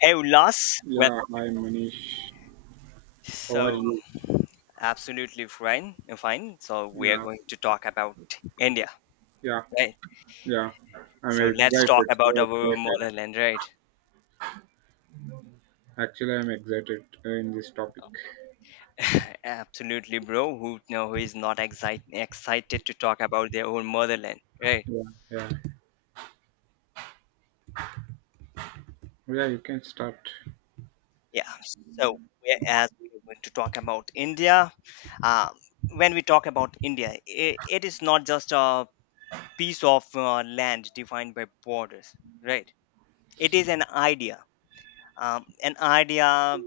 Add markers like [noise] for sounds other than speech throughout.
Hey Ulas, well, Yeah, hi Manish. How are so you? absolutely fine, fine. So we are Yeah, going to talk about India, yeah, right? yeah. I'm So let's talk excited, about so our excited. motherland, right? Actually, I'm excited in this topic. [laughs] Absolutely, bro. Who is not excited to talk about their own motherland, right? Yeah, yeah. Yeah, you can start. Yeah. So whereas we're going to talk about India, uh, when we talk about India, it is not just a piece of land defined by borders, right? It is an idea, an idea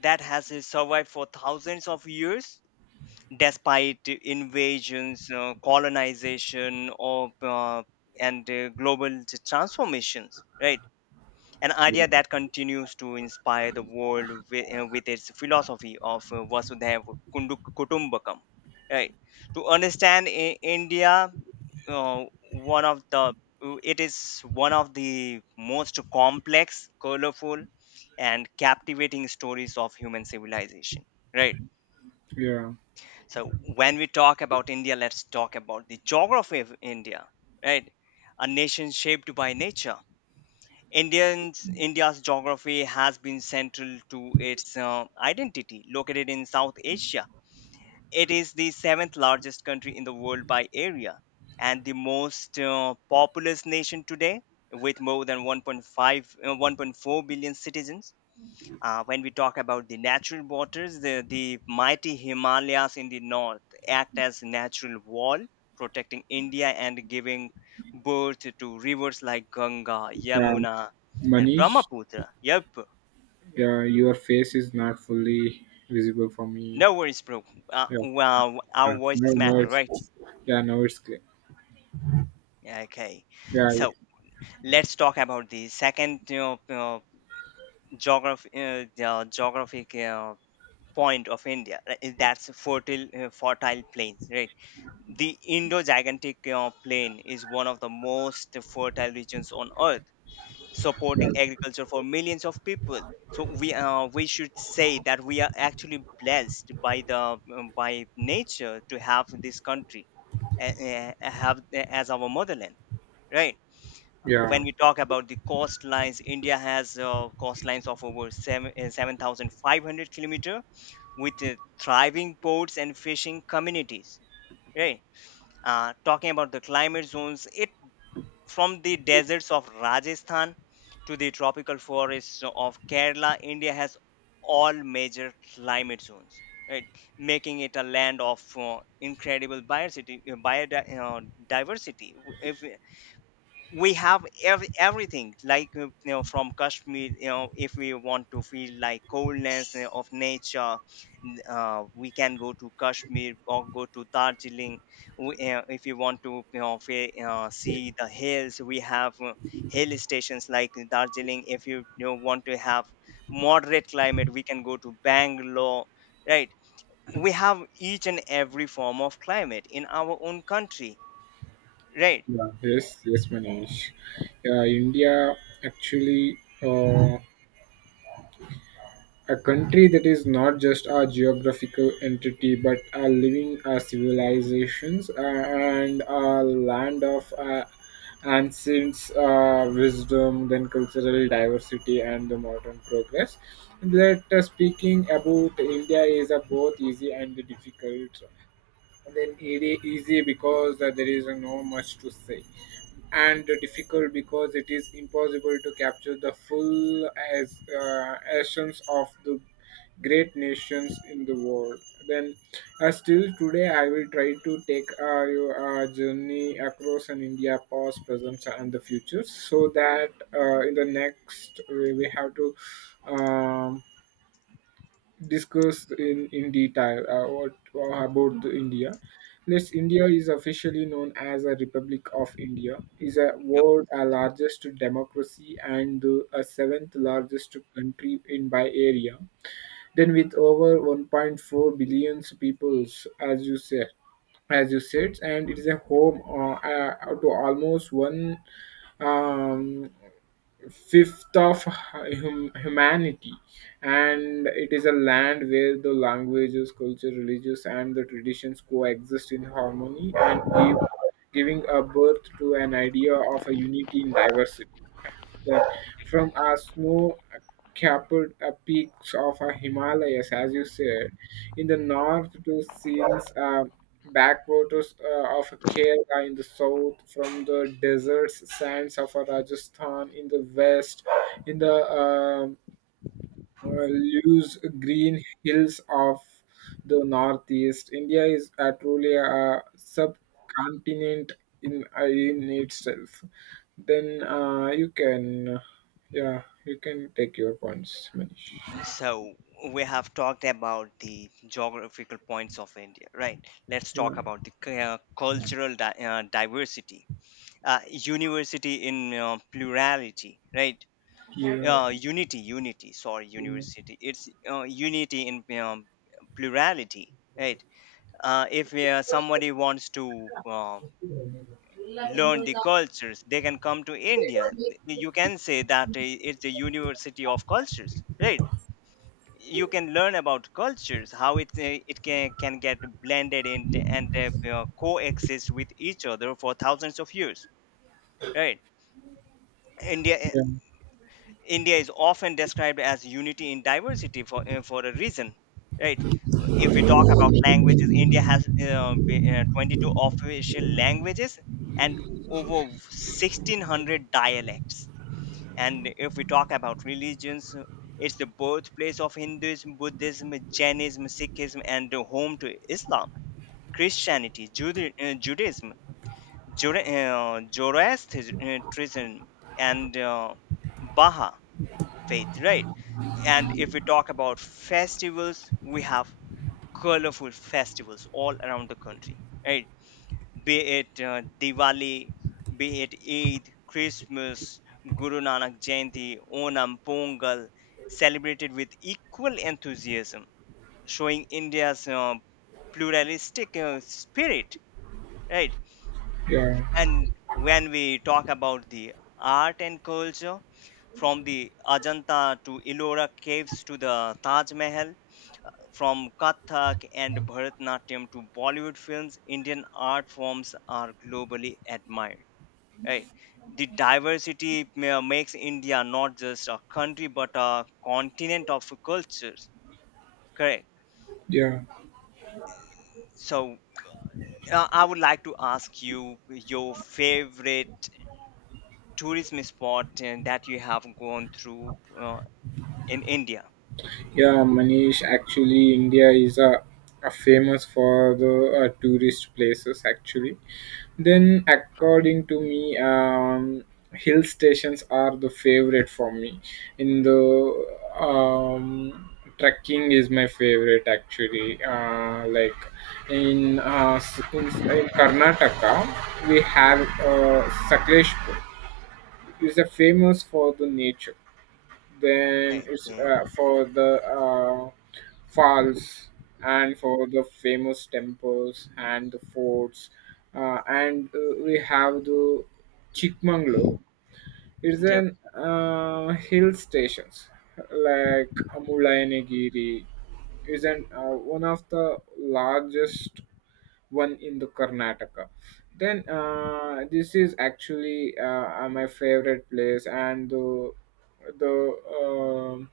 that has survived for thousands of years despite invasions, colonization, or and global transformations, right? An idea Yeah, that continues to inspire the world with its philosophy of Vasudhaiva Kutumbakam. Right. To understand India, uh, one of the it is one of the most complex, colorful, and captivating stories of human civilization. Right. yeah, So when we talk about India, let's talk about the geography of India. Right. A nation shaped by nature. India's geography has been central to its identity. Located in South Asia, it is the seventh largest country in the world by area and the most populous nation today, with more than 1.4 billion citizens. When we talk about the natural waters, the mighty Himalayas in the north act as natural wall, protecting India and giving birth to rivers like Ganga, yeah. Yamuna, and Manish, Brahmaputra. Yep, yeah, your face is not fully visible for me. no worries, bro. Yeah, Well, our yeah. No, voices matter, no, it's right? yeah, no, it's clear. Okay, Yeah, so let's talk about the second you uh, geography, the geographic point of India, right? That's fertile, fertile plains, right? The Indo-Gigantic Plain is one of the most fertile regions on Earth, yeah, supporting agriculture for millions of people. So we should say that we are actually blessed by the by nature to have this country, have as our motherland, right? yeah, When we talk about the coastlines, India has coastlines of over 7,500 kilometers with thriving ports and fishing communities, right? Uh, talking about the climate zones, it from the deserts of Rajasthan to the tropical forests of Kerala, India has all major climate zones, right? Making it a land of incredible biodiversity. We have everything like, you know, from Kashmir, you know, if we want to feel like coldness of nature, we can go to Kashmir or go to Darjeeling. If you want to, you know, see the hills, we have hill stations like Darjeeling. If you, you know, want to have moderate climate, we can go to Bangalore, right? We have each and every form of climate in our own country, right? yeah. Yes, yes, Manish. Yeah, India actually. Uh, A country that is not just a geographical entity but a living civilizations and a land of ancients, wisdom, then cultural diversity and the modern progress. That speaking about India is a both easy and difficult, then it is easy because there is no much to say, and difficult because it is impossible to capture the full as essence of the great nations in the world. Then still today I will try to take your journey across an India past, present and the future, so that in the next we have to um, discuss in detail about the India. Let's, India is officially known as a Republic of India, is a world a largest democracy and a seventh largest country in by area. Then with over 1.4 billion peoples, as you said, and it is a home to almost one um, fifth of humanity, and it is a land where the languages culture religious and the traditions coexist in harmony and giving a birth to an idea of a unity in diversity. That from our snow capped peaks of our Himalayas, as you said, in the north to scenes backwaters of Kerala in the south, from the desert sands of Rajasthan in the west, in the uh, loose green hills of the northeast. India is truly a subcontinent in itself. Then yeah, you can take your points, Manish. So we have talked about the geographical points of India, right? Let's Yeah, talk about the cultural diversity, university in plurality, right? yeah, Unity, unity. Sorry, university. It's unity in, plurality, right? If somebody wants to, learn the cultures, they can come to India. yeah, You can say that it's a university of cultures, right? You can learn about cultures, how it can get blended in and, you know, coexist with each other for thousands of years, right? India eh, India is often described as unity in diversity for a reason, right? If we talk about languages, India has 22 official languages and over 1600 dialects. And if we talk about religions, it's the birthplace of Hinduism, Buddhism, Jainism, Sikhism, and the home to Islam, Christianity, Judaism, Zoroastrianism, and Baha faith, right? And if we talk about festivals, we have colorful festivals all around the country, right? Be it Diwali, be it Eid, Christmas, Guru Nanak Jayanti, Onam, Pongal, celebrated with equal enthusiasm, showing India's pluralistic spirit, right? yeah, yeah. And when we talk about the art and culture, from the Ajanta to Ellora caves to the Taj Mahal, from Kathak and Bharatnatyam to Bollywood films, Indian art forms are globally admired, right? The diversity makes India not just a country but a continent of cultures, correct? Yeah. So, I would like to ask you your favorite tourism spot that you have gone through in India. Yeah, Manish, actually, India is famous for the tourist places, actually. Then, according to me, hill stations are the favorite for me. In the um, trekking is my favorite, actually. Like in, s- in Karnataka, we have Sakleshpur. It's a famous for the nature, then it's Okay. For the falls, and for the famous temples and the forts. And We have the Chikmangalo, it's Yep. an hill stations like Mullayanagiri. Is an one of the largest one in the Karnataka. Then this is actually my favorite place, and the um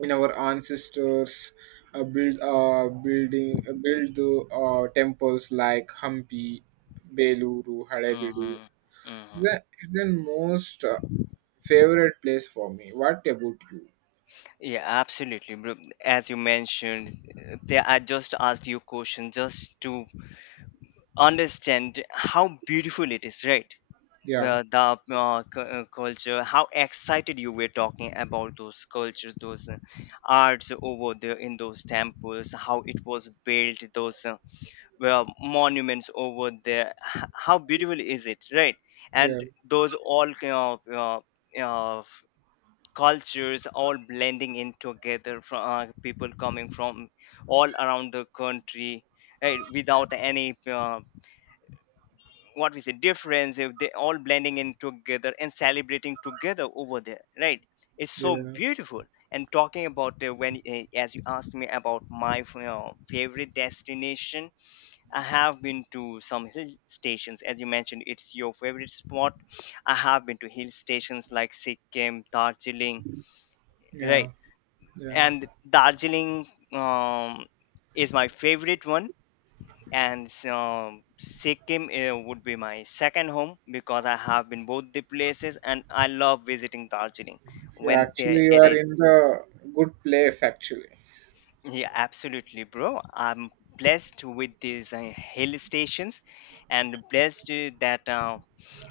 in our ancestors build the temples like Hampi, Beluru, Halebedu, Hmm. Hmm. It's the most favorite place for me. What about you? Yeah, absolutely, bro. As you mentioned, I just asked you a question just to understand how beautiful it is, right? Yeah, Well, the culture, how excited you were talking about those cultures, those arts over there in those temples, how it was built, those well, monuments over there, how beautiful is it, right? yeah, And those all kind of, uh, cultures all blending in together, from, people coming from all around the country, right? Without any, what we say, difference, if they all blending in together and celebrating together over there, right? It's so yeah, beautiful. And talking about, when as you asked me about my favorite destination, I have been to some hill stations. As you mentioned, it's your favorite spot. I have been to hill stations like Sikkim, Darjeeling, yeah, right? yeah. And Darjeeling, um, is my favorite one. And so Sikkim would be my second home because I have been both the places and I love visiting Darjeeling You when actually, you it are is. in the good place, actually. Yeah, absolutely, bro. I'm blessed with these hill stations and blessed that,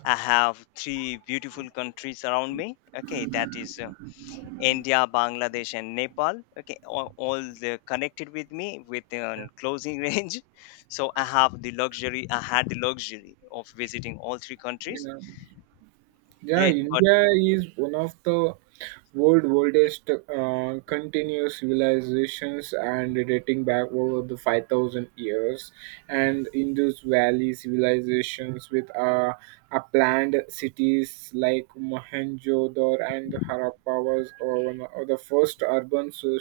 I have three beautiful countries around me, okay, that is, India, Bangladesh, and Nepal. Okay, all they connected with me within closing [laughs] range. So I have the luxury. I had the luxury of visiting all three You countries. know, yeah, Yeah, but India is one of the world oldest continuous civilizations, and dating back over the 5,000 years, and indus valley civilizations with a planned cities like Mohenjo-daro and Harappa was one of the first urban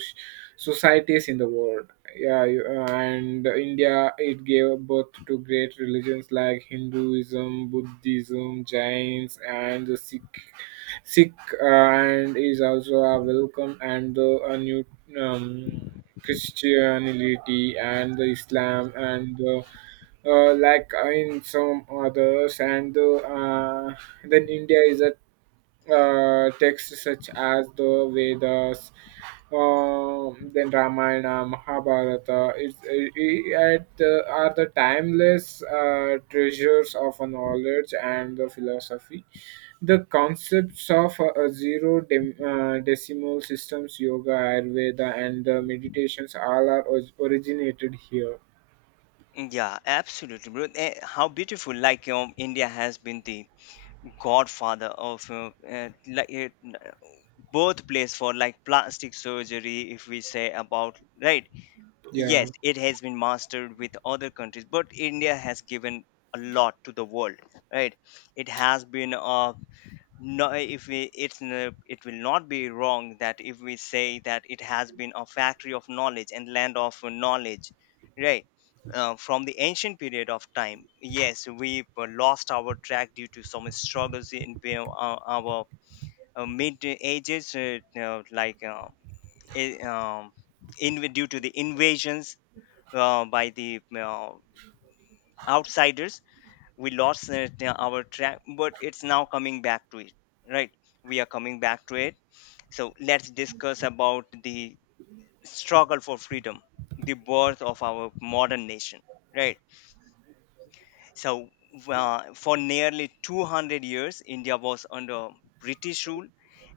societies in the world. And India it gave birth to great religions like Hinduism, Buddhism, Jains, and the Sikh. Sikh and is also a welcome and the a new um, Christianity and the Islam and the like in some others, and then india is a texts such as the Vedas, then Ramayana, Mahabharata, it's, it, at the, are the timeless treasures of a knowledge and the philosophy. The concepts of zero decimal systems, yoga, Ayurveda, and the meditations all are originated here. yeah, absolutely, bro. Eh, how beautiful! Like, India has been the godfather of, birthplace for like plastic surgery, if we say about, right? Yeah, Yes, it has been mastered with other countries, but India has given a lot to the world, right? It has been No, if we it's n- it will not be wrong that if we say that it has been a factory of knowledge and land of knowledge, right? From the ancient period of time, yes, we lost our track due to some struggles in our, mid ages, i- um, in due to the invasions by the outsiders. We lost, our track, but it's now coming back to it, right? We are coming back to it. So let's discuss about the struggle for freedom, the birth of our modern nation, right? So, for nearly 200 years, India was under British rule,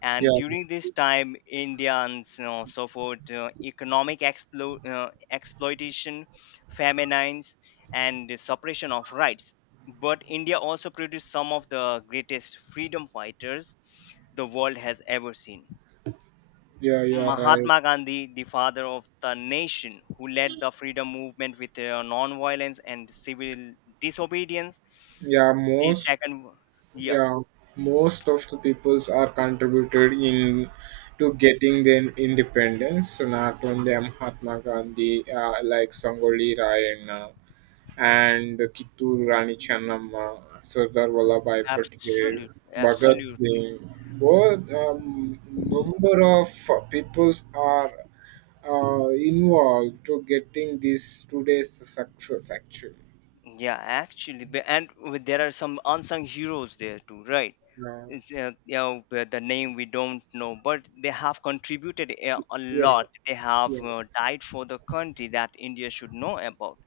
and yeah, during this time, Indians, you know, suffered economic exploitation, famines, and the suppression of rights. But India also produced some of the greatest freedom fighters the world has ever seen. yeah, you are right. Mahatma Gandhi, the father of the nation, who led the freedom movement with non-violence and civil disobedience, Yeah, the most second one. Yeah, Yeah, Most of the peoples are contributed in to getting their independence. So not only Mahatma Gandhi, like Sangoli Rayan and Kittur Rani Channamma, Sardar Vallabhai Patel, absolutely, Bhagat absolutely. Singh. Well, number of peoples are involved to getting this today's success actually. Yeah, actually, there are some unsung heroes there too, right? Yeah, It's, you know, the name we don't know, but they have contributed a yeah, lot. They have yes, died for the country that India should know about,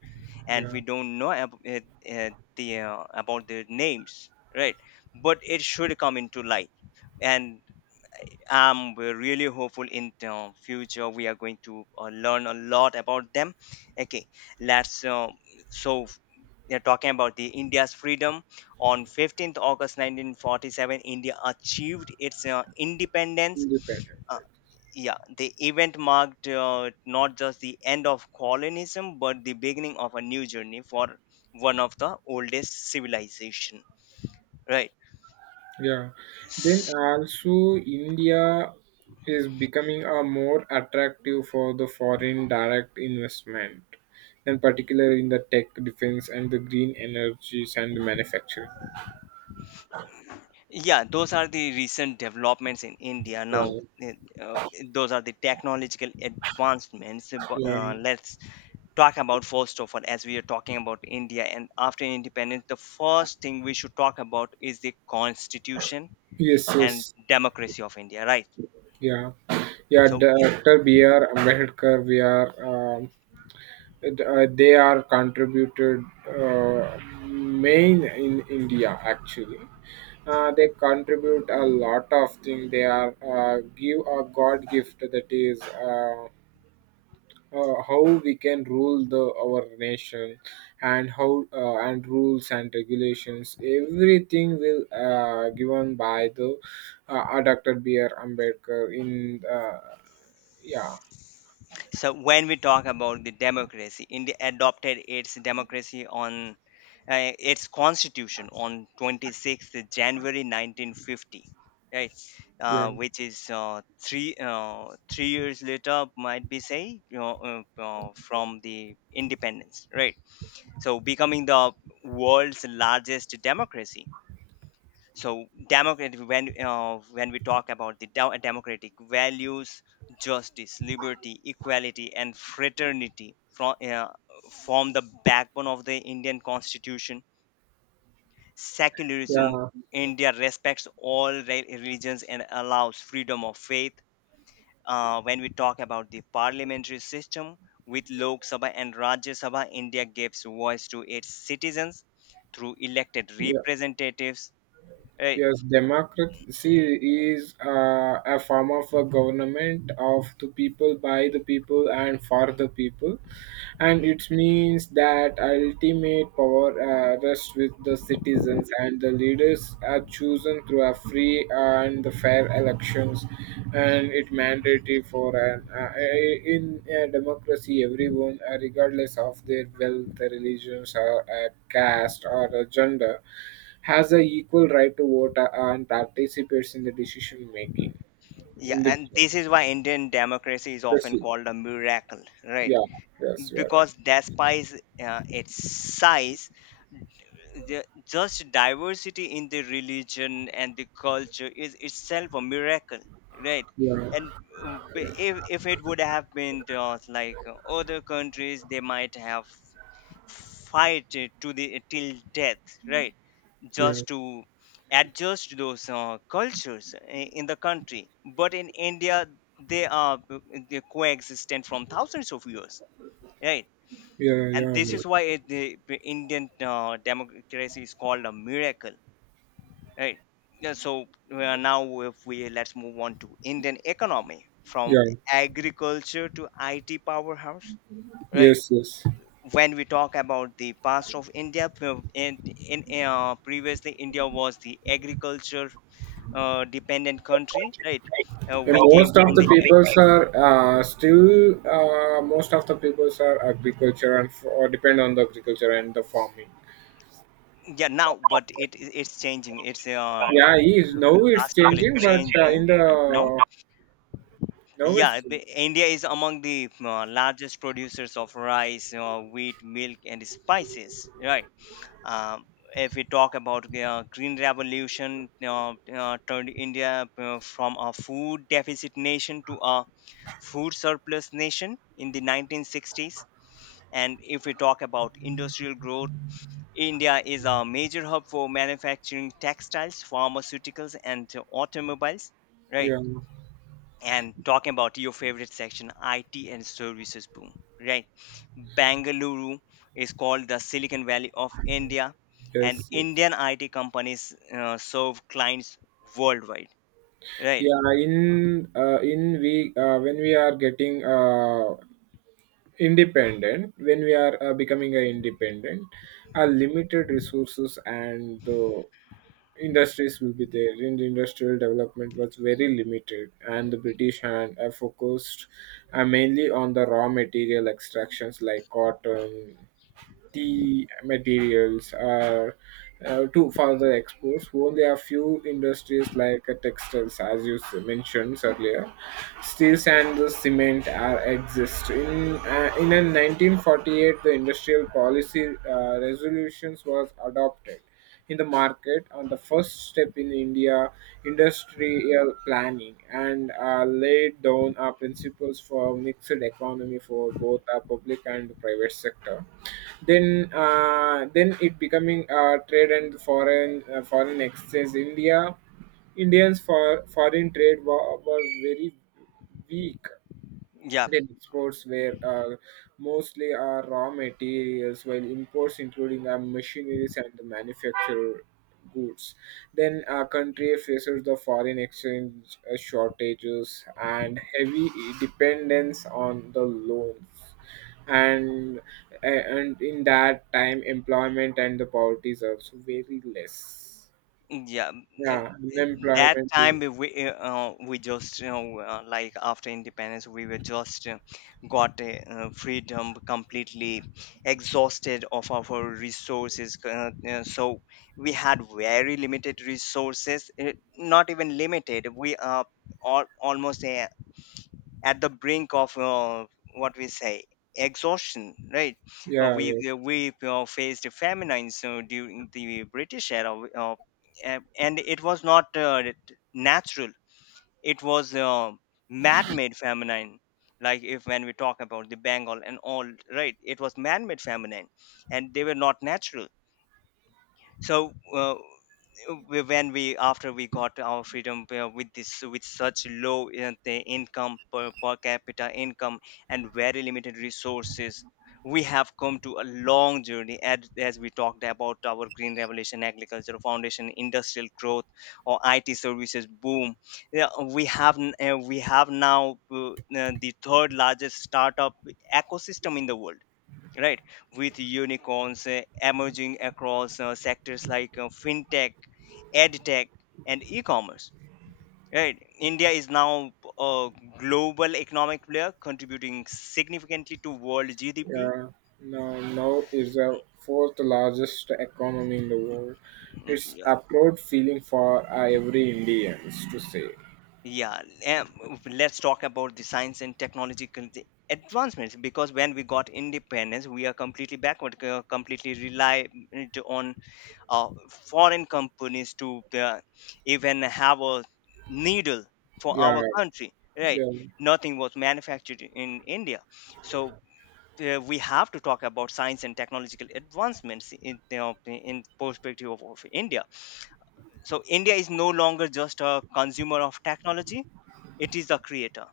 and yeah. we don't know ab- uh, the about their names, right? But it should come into light, and, we're really hopeful in the future we are going to learn a lot about them. Okay, let's so we are talking about the India's freedom. On 15th August 1947, India achieved its independence. Independent uh, practice. yeah, the event marked, not just the end of colonialism but the beginning of a new journey for one of the oldest civilization, right? Yeah. Then also India is becoming a more attractive for the foreign direct investment, and particularly in the tech, defense, and the green energies and the manufacturing. Yeah, those are the recent developments in India now. Uh, eh, uh, those are the technological advancements. Yeah. Let's talk about, first of all, as we are talking about India and after independence, the first thing we should talk about is the constitution Yes. and Yes. democracy of India, right? Yeah. Yeah. so Dr. B. R. Ambedkar. We are. Um, And, they are contributed main in India actually. They contribute a lot of things. They are give a God gift, that is how we can rule the our nation and how and rules and regulations. Everything will given by the Dr. B R Ambedkar in uh, yeah so when we talk about the democracy, India adopted its democracy on, its constitution on 26th January 1950, right? yeah Uh, which is 3 years later, might be say, you know, from the independence, right? So becoming the world's largest democracy. So democratic, when, when we talk about the democratic values, justice, liberty, equality, and fraternity, from form the backbone of the Indian constitution. Secularism, yeah India respects all religions and allows freedom of faith. Uh, when we talk about the parliamentary system, with Lok Sabha and Rajya Sabha, India gives voice to its citizens through elected yeah. representatives. Right, Yes, democracy is a form of a government of the people, by the people, and for the people. And it means that ultimate power rests with the citizens, and the leaders are chosen through a free and the fair elections. And it mandatory for an in a democracy, everyone, regardless of their wealth, their religions, or caste, or gender, has a equal right to vote and participates in the decision making yeah, in the and this is why Indian democracy is often Brazil. called a miracle, right? Yeah, yes, you are right. Because despite, its size, just diversity in the religion and the culture is itself a miracle, right? Yeah, And if it would have been like other countries, they might have fight it to the till death, right? yeah, Just to adjust those cultures in the country. But in India, they coexistent from thousands of years, right? And yeah, this Amol. is why the Indian democracy is called a miracle, right? Yeah, so now, if we let's move on to Indian economy from Yeah. agriculture to IT powerhouse, right? Yes, yes. When we talk about the past of India, in previously India was the agriculture dependent country, right? And We came most of from the the peoples are still most of the peoples are agriculture and or depend on the agriculture and the farming. Yeah, now, but it's changing. It's Yeah, he is now it's drastically changing, but changing in the right now. now Yeah, it's India is among the largest producers of rice, wheat, milk, and spices. Right. Um, if we talk about the green revolution, turned India from a food deficit nation to a food surplus nation in the 1960s. And if we talk about industrial growth, India is a major hub for manufacturing textiles, pharmaceuticals, and automobiles, right? yeah, And talking about your favorite section, IT and services boom, right? Bangalore is called the Silicon Valley of India, and yes, yes. Indian IT companies serve clients worldwide, right? yeah in we When we are getting independent, when we are becoming a independent, our limited resources and the industries will be there in the industrial development was very limited, and the british hand focused mainly on the raw material extractions like cotton, the materials are to further exports. Only a few industries like textiles, as you mentioned earlier, steels and the cement are exist. In a 1948, the industrial policy resolutions was adopted in the market on the first step in India industrial planning, and laid down our principles for mixed economy for both our public and private sector. Then it becoming trade and foreign foreign exchange, india indians for foreign trade was very weak. Yeah, Indian exports were mostly raw materials, while imports, including machineries and the manufactured goods. Then a country faces the foreign exchange shortages and heavy dependence on the loans. And and in that time, employment and the poverty is also very less. yeah, Yeah, it- that unemployment. time we just like after independence we were just got a, freedom, completely exhausted of our resources. So we had very limited resources. It, not even limited. We are almost at the brink of what we say exhaustion, right. uh, Yeah, we yeah. we we, faced famines during the British era, uh, and it was not natural, it was man-made famine, like if when we talk about the Bengal and all, right, it was man-made famine, and they were not natural. So when we, after we got our freedom, with this, with such low per capita income and very limited resources, we have come to a long journey, as we talked about our green revolution, agriculture foundation, industrial growth, or IT services boom. Yeah, we have now the third largest startup ecosystem in the world, right, with unicorns emerging across sectors like fintech, edtech, and e-commerce, right. India is now a global economic player, contributing significantly to world GDP. Yeah, now, now is the fourth largest economy in the world. Mm, It's yeah. a proud feeling for every Indians to say. Yeah, let's talk about the science and technological the advancements, because when we got independence we are completely backward, completely reliant on foreign companies to even have a needle for Yeah, our country, right. yeah. Nothing was manufactured in India. So we have to talk about science and technological advancements in, you know, in perspective of India. So India is no longer just a consumer of technology, it is the creator,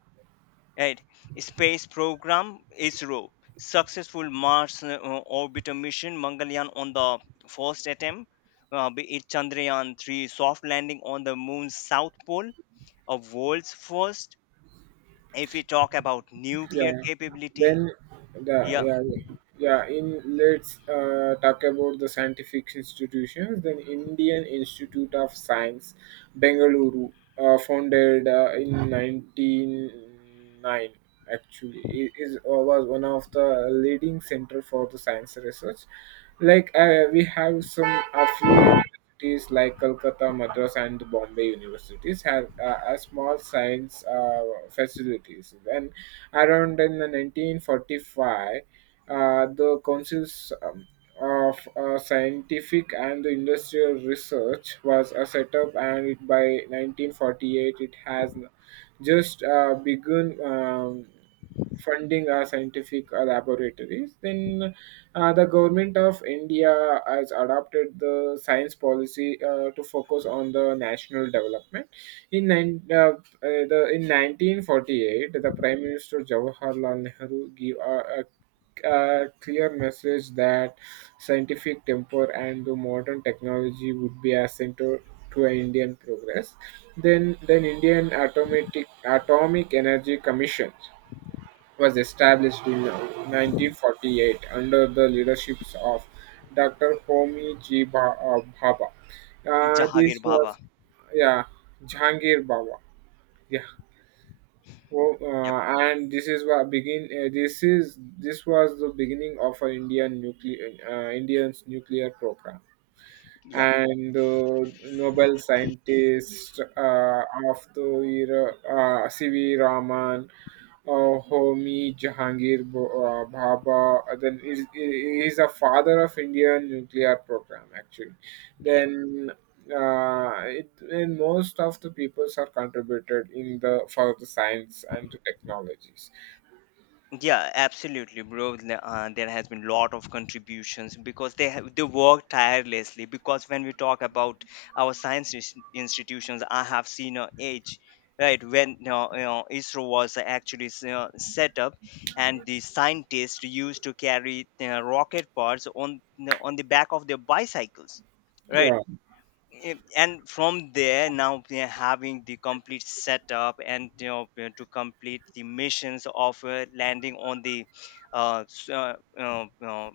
right. Space program, ISRO, successful Mars orbiter mission Mangalyaan on the first attempt, be it Chandrayaan 3 soft landing on the moon's south pole, a world's first. If we talk about nuclear Yeah. capability, Then the yeah, yeah yeah in let's talk about the scientific institutions. Then Indian Institute of Science, Bengaluru, founded in 1909. Actually, it is was one of the leading center for the science research. Like we have some a few cities like Calcutta, Madras, and Bombay universities have a small science facilities. Then, around in the 1945, uh, the councils of scientific and industrial research was set up, and it, by 1948, it has just begun funding our scientific laboratories. Then the government of India has adopted the science policy to focus on the national development. In nine, uh, uh, in 1948, the Prime Minister Jawaharlal Nehru gave a clear message that scientific temper and the modern technology would be essential to Indian progress. Then Indian Atomic Atomic Energy Commission was established in 1948 under the leadership of Dr. Homi G. Bhabha. Uh, Jahangir this Bhabha. was, yeah, Jahangir Baba. Yeah. Well, Yep, and this is what begin. This was the beginning of an Indian nuclear Indian's nuclear program, yep, and the Nobel scientist of the era, C.V. Raman, Homi Jahangir Bhabha. Then is a father of Indian nuclear program actually. yep. Then and most of the peoples are contributed in the for the science and the technologies. Yeah, absolutely, bro. There has been lot of contributions because they work tirelessly. Because when we talk about our science institutions, I have seen a age, right, when you know, ISRO was actually set up, and the scientists used to carry rocket parts on the back of their bicycles, right? Yeah, Eh, and from there now we are having the complete setup, and you know, to complete the missions of landing on the uh, s- uh, uh, uh,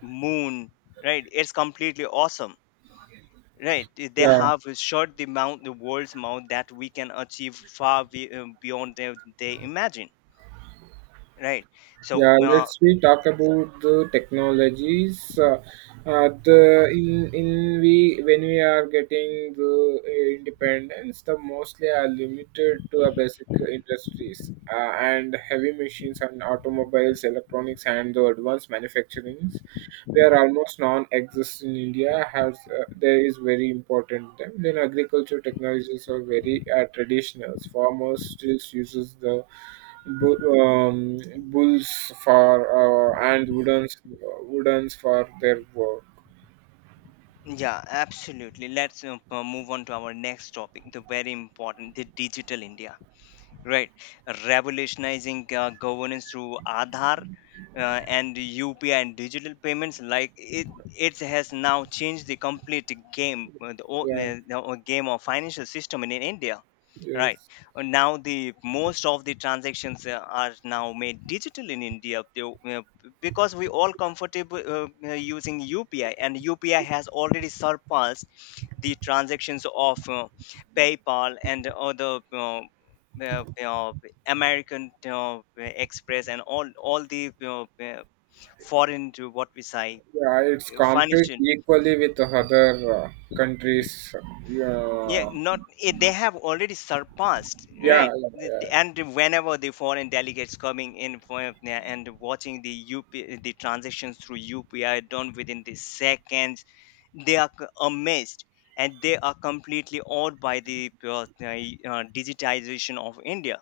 moon, right. It's completely awesome, right. They yeah. have shot the mount, the world's mount that we can achieve far beyond they imagine, right. So Yeah, let's we talk about the technologies. The in We when we are getting the independence, the mostly are limited to a basic industries and heavy machines and automobiles, electronics, and the advanced manufacturings. They are almost non-exist in India. Has there is very important them. Then agriculture technologies are very traditional. Farmers still uses the bu- um, bulls for and woodens for their work. yeah, absolutely, let's move on to our next topic, the very important, the digital India. Right. Revolutionizing governance through Aadhaar and UPI and digital payments, like it has now changed the complete game, uh, the, o- Yeah, uh, the o- game of financial system in India. Right. yes, Now the most of the transactions are now made digital in India, because we all comfortable using UPI, and UPI has already surpassed the transactions of PayPal and other uh, uh, American Express and all the foreign, to what we say, yeah. It's compete financial. equally with other countries. Yeah, Yeah, not they have already surpassed, yeah, right. yeah, yeah. And whenever the foreign delegates coming in for, yeah, and watching the UP, the transactions through UPI done within the seconds, they are amazed, and they are completely awed by the digitization of India,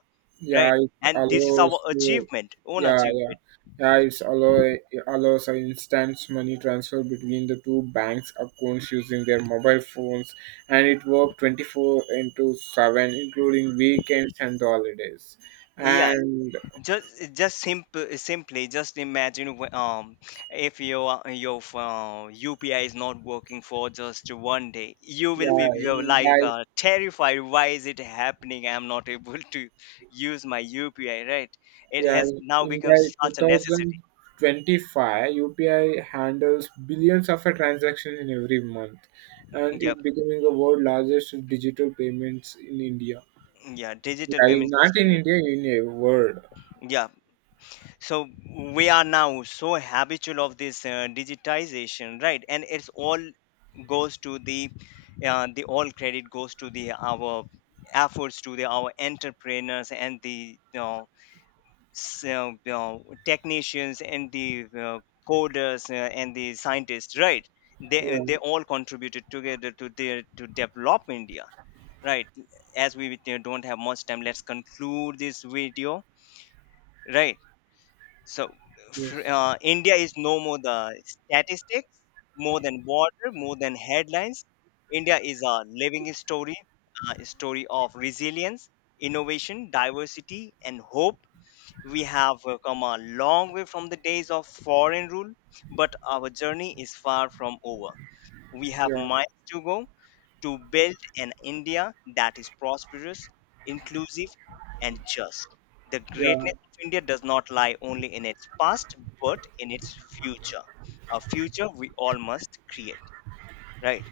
right? Yeah, it And this is our allows to, achievement, own yeah, yeah, achievement. yeah. It's allow it allows a instant money transfer between the two banks accounts using their mobile phones, and it worked 24 into 7, including weekends and holidays. Yeah, And just simple simply just imagine if your UPI is not working for just one day, you will be, yeah, you're in by like terrified, why is it happening, I'm not able [laughs] to use my UPI, right. It yeah has now in become by two such a thousand necessity. twenty five, UPI handles billions of transactions in every month, and Yep. it becoming the world largest digital payments in India. Yeah, digital Yeah, if payment not system in in it. India, in a world. Yeah, so we are now so habitual of this digitization, right, and it's all goes to the all credit goes to the our efforts, to the our entrepreneurs, and the you know, you know, technicians, and the coders and the scientists, right. Yeah, They all contributed together to the, to develop India, right. As we don't have much time, let's conclude this video, right. So yes, India is no more the statistics, more than water, more than headlines. India is a living story, a story of resilience, innovation, diversity, and hope. We have come a long way from the days of foreign rule, but our journey is far from over. We have yeah, miles to go, to build an India that is prosperous, inclusive, and just. The greatness yeah, of India does not lie only in its past, but in its future, a future we all must create, right?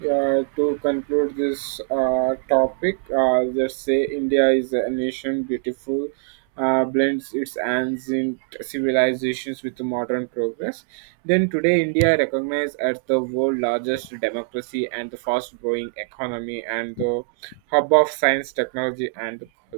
yeah. To conclude this topic, let's say India is a nation beautiful, blends its ancient civilizations with modern progress. Then today, India recognized as the world largest democracy and the fast-growing economy and the hub of science, technology, and culture.